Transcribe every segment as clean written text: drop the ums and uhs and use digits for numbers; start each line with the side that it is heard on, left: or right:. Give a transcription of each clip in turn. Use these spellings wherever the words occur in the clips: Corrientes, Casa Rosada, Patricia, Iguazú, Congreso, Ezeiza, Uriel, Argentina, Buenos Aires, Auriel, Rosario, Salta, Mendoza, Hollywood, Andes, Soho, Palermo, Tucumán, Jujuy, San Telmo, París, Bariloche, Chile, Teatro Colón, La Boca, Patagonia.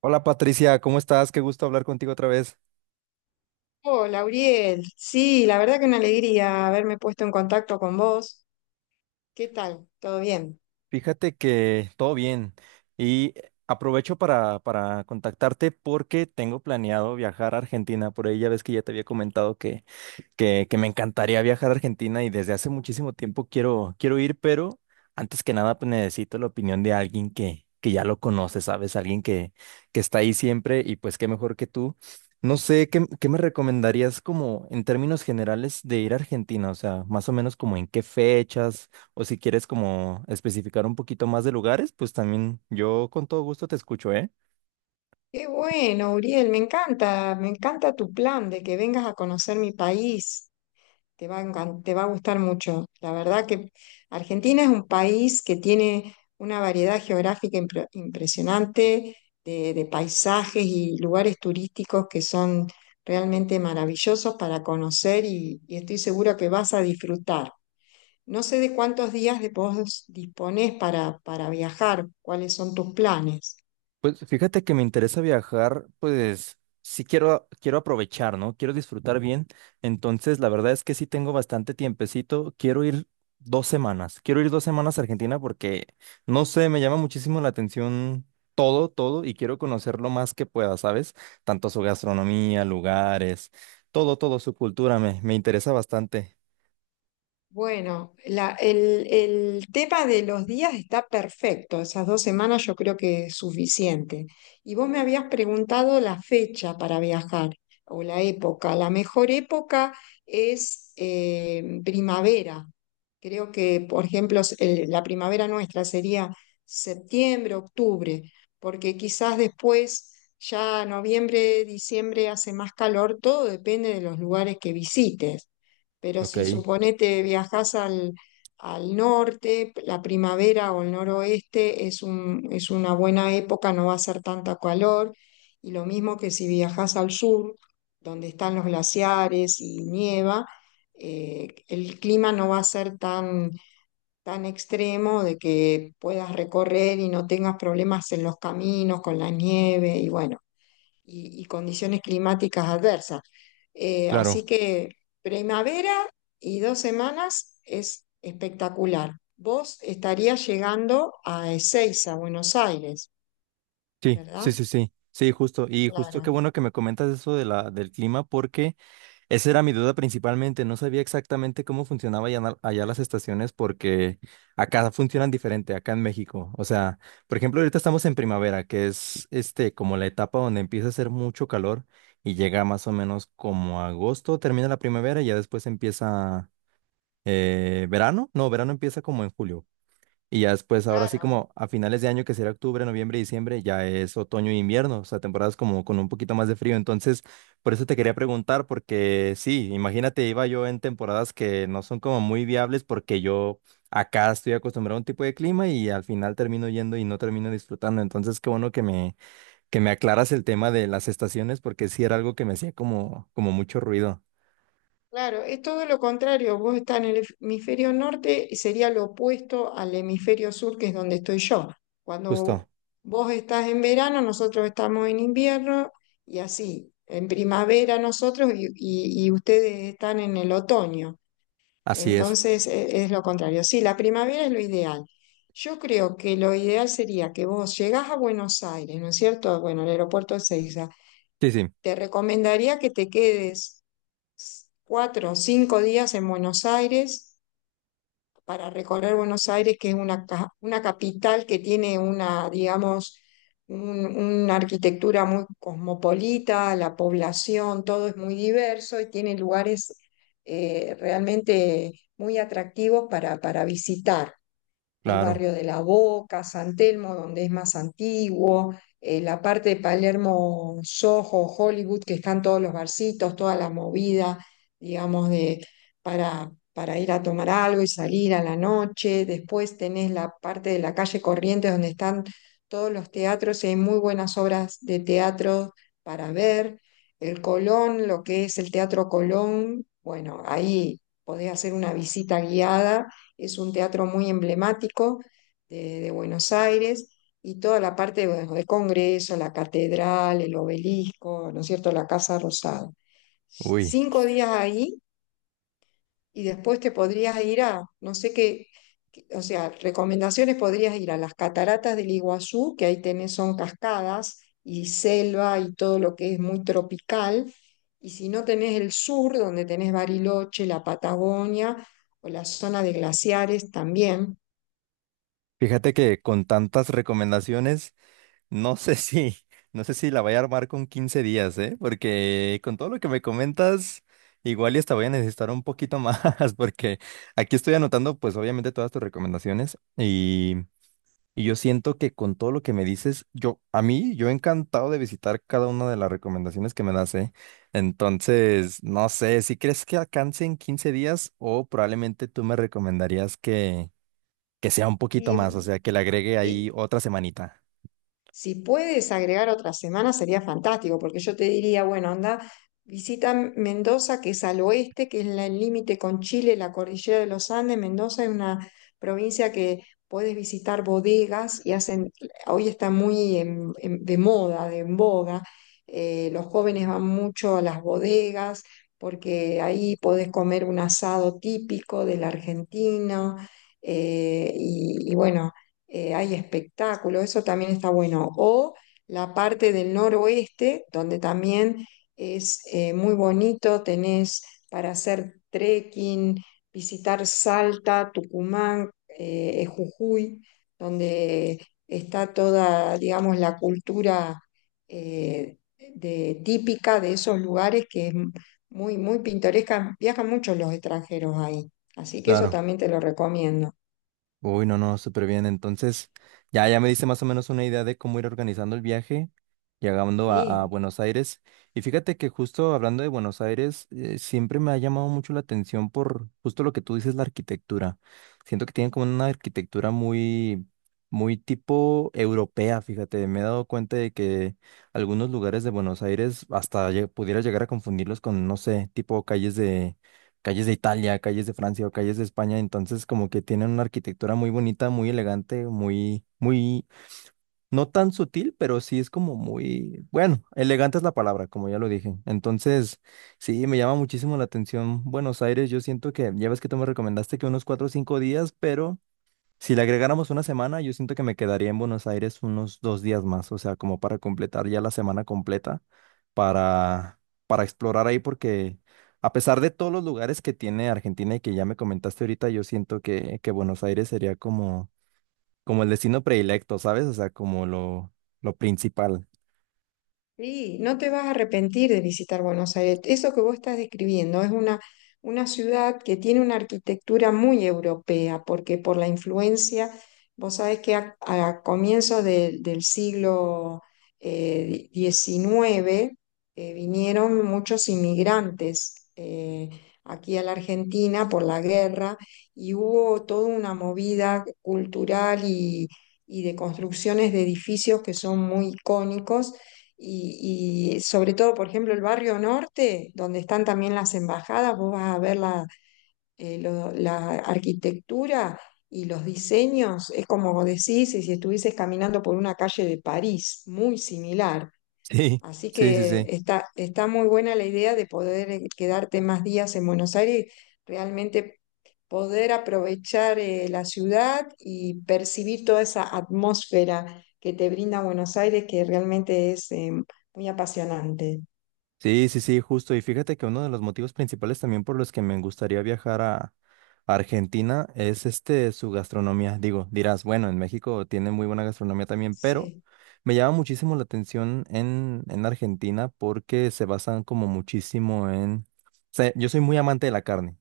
right: Hola Patricia, ¿cómo estás? Qué gusto hablar contigo otra vez.
left: Hola, Auriel. Sí, la verdad que una alegría haberme puesto en contacto con vos. ¿Qué tal? ¿Todo bien?
right: Fíjate que todo bien y aprovecho para contactarte porque tengo planeado viajar a Argentina. Por ahí ya ves que ya te había comentado que me encantaría viajar a Argentina y desde hace muchísimo tiempo quiero ir, pero antes que nada pues, necesito la opinión de alguien que ya lo conoce, ¿sabes? Alguien que está ahí siempre y pues qué mejor que tú. No sé, ¿qué me recomendarías como en términos generales de ir a Argentina? O sea, más o menos como en qué fechas o si quieres como especificar un poquito más de lugares, pues también yo con todo gusto te escucho, ¿eh?
left: Qué bueno, Uriel, me encanta tu plan de que vengas a conocer mi país. Te va a gustar mucho. La verdad que Argentina es un país que tiene una variedad geográfica impresionante de paisajes y lugares turísticos que son realmente maravillosos para conocer y estoy segura que vas a disfrutar. No sé de cuántos días de vos disponés para viajar, cuáles son tus planes.
right: Pues fíjate que me interesa viajar, pues sí quiero aprovechar, ¿no? Quiero disfrutar bien. Entonces, la verdad es que sí tengo bastante tiempecito. Quiero ir 2 semanas. Quiero ir dos semanas a Argentina porque, no sé, me llama muchísimo la atención todo, y quiero conocer lo más que pueda, ¿sabes? Tanto su gastronomía, lugares, todo, su cultura, me interesa bastante.
left: Bueno, el tema de los días está perfecto. Esas dos semanas yo creo que es suficiente. Y vos me habías preguntado la fecha para viajar o la época. La mejor época es primavera. Creo que, por ejemplo, la primavera nuestra sería septiembre, octubre, porque quizás después, ya noviembre, diciembre hace más calor. Todo depende de los lugares que visites. Pero si
right: Ok,
left: suponete al norte, la primavera o el noroeste es una buena época, no va a ser tanta calor. Y lo mismo que si viajas al sur, donde están los glaciares y nieva, el clima no va a ser tan extremo de que puedas recorrer y no tengas problemas en los caminos con la nieve. Y bueno, y condiciones climáticas adversas. Eh, así
right: claro.
left: que primavera y dos semanas es espectacular. Vos estarías llegando a Ezeiza, Buenos Aires,
right: Sí, sí,
left: ¿verdad?
right: sí, sí. Sí, justo. Y justo qué
left: Claro,
right: bueno que me comentas eso de la, del clima porque… Esa era mi duda principalmente. No sabía exactamente cómo funcionaba allá, allá las estaciones porque acá funcionan diferente, acá en México. O sea, por ejemplo, ahorita estamos en primavera, que es este como la etapa donde empieza a hacer mucho calor y llega más o menos como agosto, termina la primavera y ya después empieza verano. No, verano empieza como en julio. Y ya después, ahora sí
left: claro.
right: como a finales de año, que será octubre, noviembre, diciembre, ya es otoño e invierno, o sea, temporadas como con un poquito más de frío. Entonces, por eso te quería preguntar, porque sí, imagínate, iba yo en temporadas que no son como muy viables porque yo acá estoy acostumbrado a un tipo de clima y al final termino yendo y no termino disfrutando. Entonces, qué bueno que que me aclaras el tema de las estaciones porque sí era algo que me hacía como, como mucho ruido.
left: Claro, es todo lo contrario. Vos estás en el hemisferio norte y sería lo opuesto al hemisferio sur, que es donde estoy yo.
right: Justo,
left: Cuando vos estás en verano, nosotros estamos en invierno y así, en primavera nosotros y ustedes están en el otoño.
right: así es.
left: Entonces lo contrario. Sí, la primavera es lo ideal. Yo creo que lo ideal sería que vos llegás a Buenos Aires, ¿no es cierto? Bueno, el aeropuerto de Ezeiza.
right: Sí, sí,
left: Te recomendaría que te quedes cuatro o cinco días en Buenos Aires para recorrer Buenos Aires, que es una capital que tiene una, digamos, una arquitectura muy cosmopolita, la población, todo es muy diverso y tiene lugares realmente muy atractivos para visitar el
right: claro.
left: barrio de La Boca, San Telmo, donde es más antiguo, la parte de Palermo, Soho, Hollywood, que están todos los barcitos, toda la movida, digamos, para ir a tomar algo y salir a la noche. Después tenés la parte de la calle Corrientes, donde están todos los teatros y hay muy buenas obras de teatro para ver. El Colón, lo que es el Teatro Colón, bueno, ahí podés hacer una visita guiada, es un teatro muy emblemático de Buenos Aires y toda la parte bueno, de Congreso, la catedral, el obelisco, ¿no es cierto?, la Casa Rosada.
right: Uy,
left: Cinco días ahí y después te podrías ir a, no sé qué, o sea, recomendaciones, podrías ir a las cataratas del Iguazú, que ahí tenés, son cascadas y selva y todo lo que es muy tropical. Y si no tenés el sur, donde tenés Bariloche, la Patagonia o la zona de glaciares también.
right: fíjate que con tantas recomendaciones… No sé si, no sé si la vaya a armar con 15 días, ¿eh? Porque con todo lo que me comentas, igual y hasta voy a necesitar un poquito más, porque aquí estoy anotando, pues obviamente todas tus recomendaciones y yo siento que con todo lo que me dices, yo encantado de visitar cada una de las recomendaciones que me das, ¿eh? Entonces, no sé, si crees que alcance en 15 días o probablemente tú me recomendarías que sea un poquito más, o
left: Y,
right: sea, que le agregue ahí
left: y
right: otra semanita.
left: si puedes agregar otra semana sería fantástico, porque yo te diría, bueno, anda, visita Mendoza, que es al oeste, que es el límite con Chile, la cordillera de los Andes. Mendoza es una provincia que puedes visitar bodegas y hacen, hoy está muy de moda, de en boga. Los jóvenes van mucho a las bodegas porque ahí podés comer un asado típico del argentino. eh, y y bueno Hay espectáculos, eso también está bueno. O la parte del noroeste, donde también es muy bonito, tenés para hacer trekking, visitar Salta, Tucumán, Jujuy, donde está toda, digamos, la cultura eh, típica de esos lugares que es muy, muy pintoresca. Viajan muchos los extranjeros ahí, así que eso
right: Claro.
left: también te lo recomiendo.
right: Uy, no, no, súper bien. Entonces, ya me diste más o menos una idea de cómo ir organizando el viaje, llegando a
left: Sí.
right: Buenos Aires. Y fíjate que justo hablando de Buenos Aires, siempre me ha llamado mucho la atención por justo lo que tú dices, la arquitectura. Siento que tienen como una arquitectura muy tipo europea, fíjate. Me he dado cuenta de que algunos lugares de Buenos Aires hasta pudiera llegar a confundirlos con, no sé, tipo calles de Italia, calles de Francia o calles de España, entonces como que tienen una arquitectura muy bonita, muy elegante, muy, no tan sutil, pero sí es como muy, bueno, elegante es la palabra, como ya lo dije. Entonces, sí, me llama muchísimo la atención Buenos Aires, yo siento que, ya ves que tú me recomendaste que unos 4 o 5 días, pero… Si le agregáramos una semana, yo siento que me quedaría en Buenos Aires unos 2 días más, o sea, como para completar ya la semana completa, para, para explorar ahí, porque a pesar de todos los lugares que tiene Argentina y que ya me comentaste ahorita, yo siento que Buenos Aires sería como, como el destino predilecto, ¿sabes? O sea, lo principal.
left: Sí, no te vas a arrepentir de visitar Buenos Aires. Eso que vos estás describiendo es una ciudad que tiene una arquitectura muy europea, porque por la influencia, vos sabés que a comienzos del siglo XIX, vinieron muchos inmigrantes aquí a la Argentina por la guerra y hubo toda una movida cultural y de construcciones de edificios que son muy icónicos y sobre todo, por ejemplo, el barrio norte, donde están también las embajadas, vos vas a ver la, la arquitectura y los diseños, es como vos decís, y si estuvieses caminando por una calle de París, muy similar.
right: Sí,
left: Así
right: sí, sí,
left: que
right: sí.
left: está muy buena la idea de poder quedarte más días en Buenos Aires, realmente poder aprovechar la ciudad y percibir toda esa atmósfera que te brinda Buenos Aires, que realmente es muy apasionante.
right: Sí, sí, sí, justo. Y fíjate que uno de los motivos principales también por los que me gustaría viajar a Argentina es este su gastronomía. Digo, dirás, bueno, en México tiene muy buena gastronomía también, pero
left: Sí.
right: me llama muchísimo la atención en Argentina porque se basan como muchísimo en… o sea, yo soy muy amante de la carne.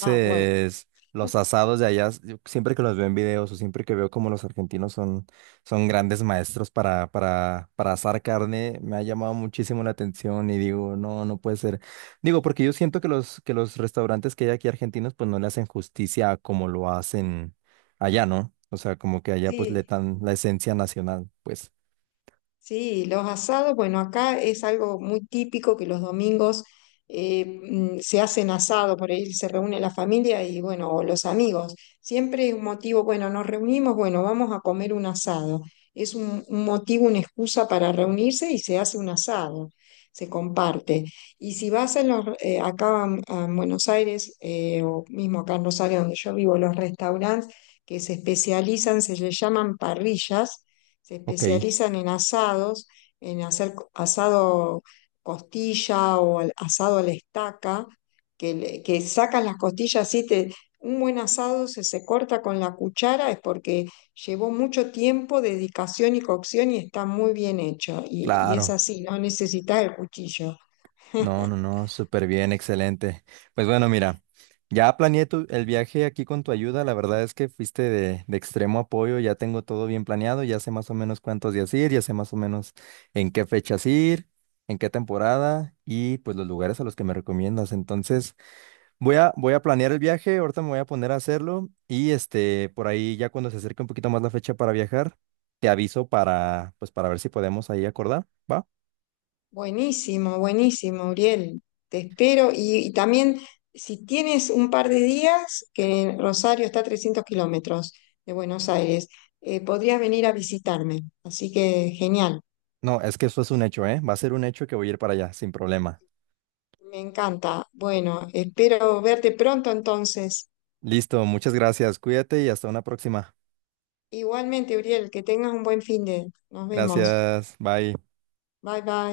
left: Ah, bueno.
right: los asados de allá, yo siempre que los veo en videos o siempre que veo como los argentinos son grandes maestros para asar carne. Me ha llamado muchísimo la atención y digo, no, no puede ser. Digo, porque yo siento que que los restaurantes que hay aquí argentinos, pues no le hacen justicia a como lo hacen allá, ¿no? O sea, como que allá pues le
left: Sí.
right: dan la esencia nacional. Pues,
left: Sí, los asados, bueno, acá es algo muy típico que los domingos se hacen asados, por ahí se reúne la familia y bueno, o los amigos. Siempre es un motivo, bueno, nos reunimos, bueno, vamos a comer un asado. Es un motivo, una excusa para reunirse y se hace un asado, se comparte. Y si vas en los, en Buenos Aires, o mismo acá en Rosario, donde yo vivo, los restaurantes que se especializan, se les llaman parrillas, se
right: ok,
left: especializan en asados, en hacer asado costilla asado a la estaca, que, que sacan las costillas así, te, un buen asado se corta con la cuchara es porque llevó mucho tiempo, dedicación y cocción y está muy bien hecho. Y es
right: claro.
left: así, no necesitas el cuchillo.
right: No, no, no, súper bien, excelente. Pues bueno, mira, ya planeé el viaje aquí con tu ayuda. La verdad es que fuiste de extremo apoyo, ya tengo todo bien planeado, ya sé más o menos cuántos días ir, ya sé más o menos en qué fechas ir, en qué temporada y pues los lugares a los que me recomiendas. Entonces, voy a planear el viaje, ahorita me voy a poner a hacerlo y este, por ahí ya cuando se acerque un poquito más la fecha para viajar, te aviso para, pues para ver si podemos ahí acordar, ¿va?
left: Buenísimo, buenísimo, Uriel. Te espero. Y también, si tienes un par de días, que Rosario está a 300 kilómetros de Buenos Aires, podrías venir a visitarme. Así que genial,
right: No, es que eso es un hecho, ¿eh? Va a ser un hecho que voy a ir para allá, sin problema.
left: me encanta. Bueno, espero verte pronto entonces.
right: Listo, muchas gracias. Cuídate y hasta una próxima.
left: Igualmente, Uriel, que tengas un buen fin de. Nos vemos.
right: Gracias, bye.
left: Bye, bye.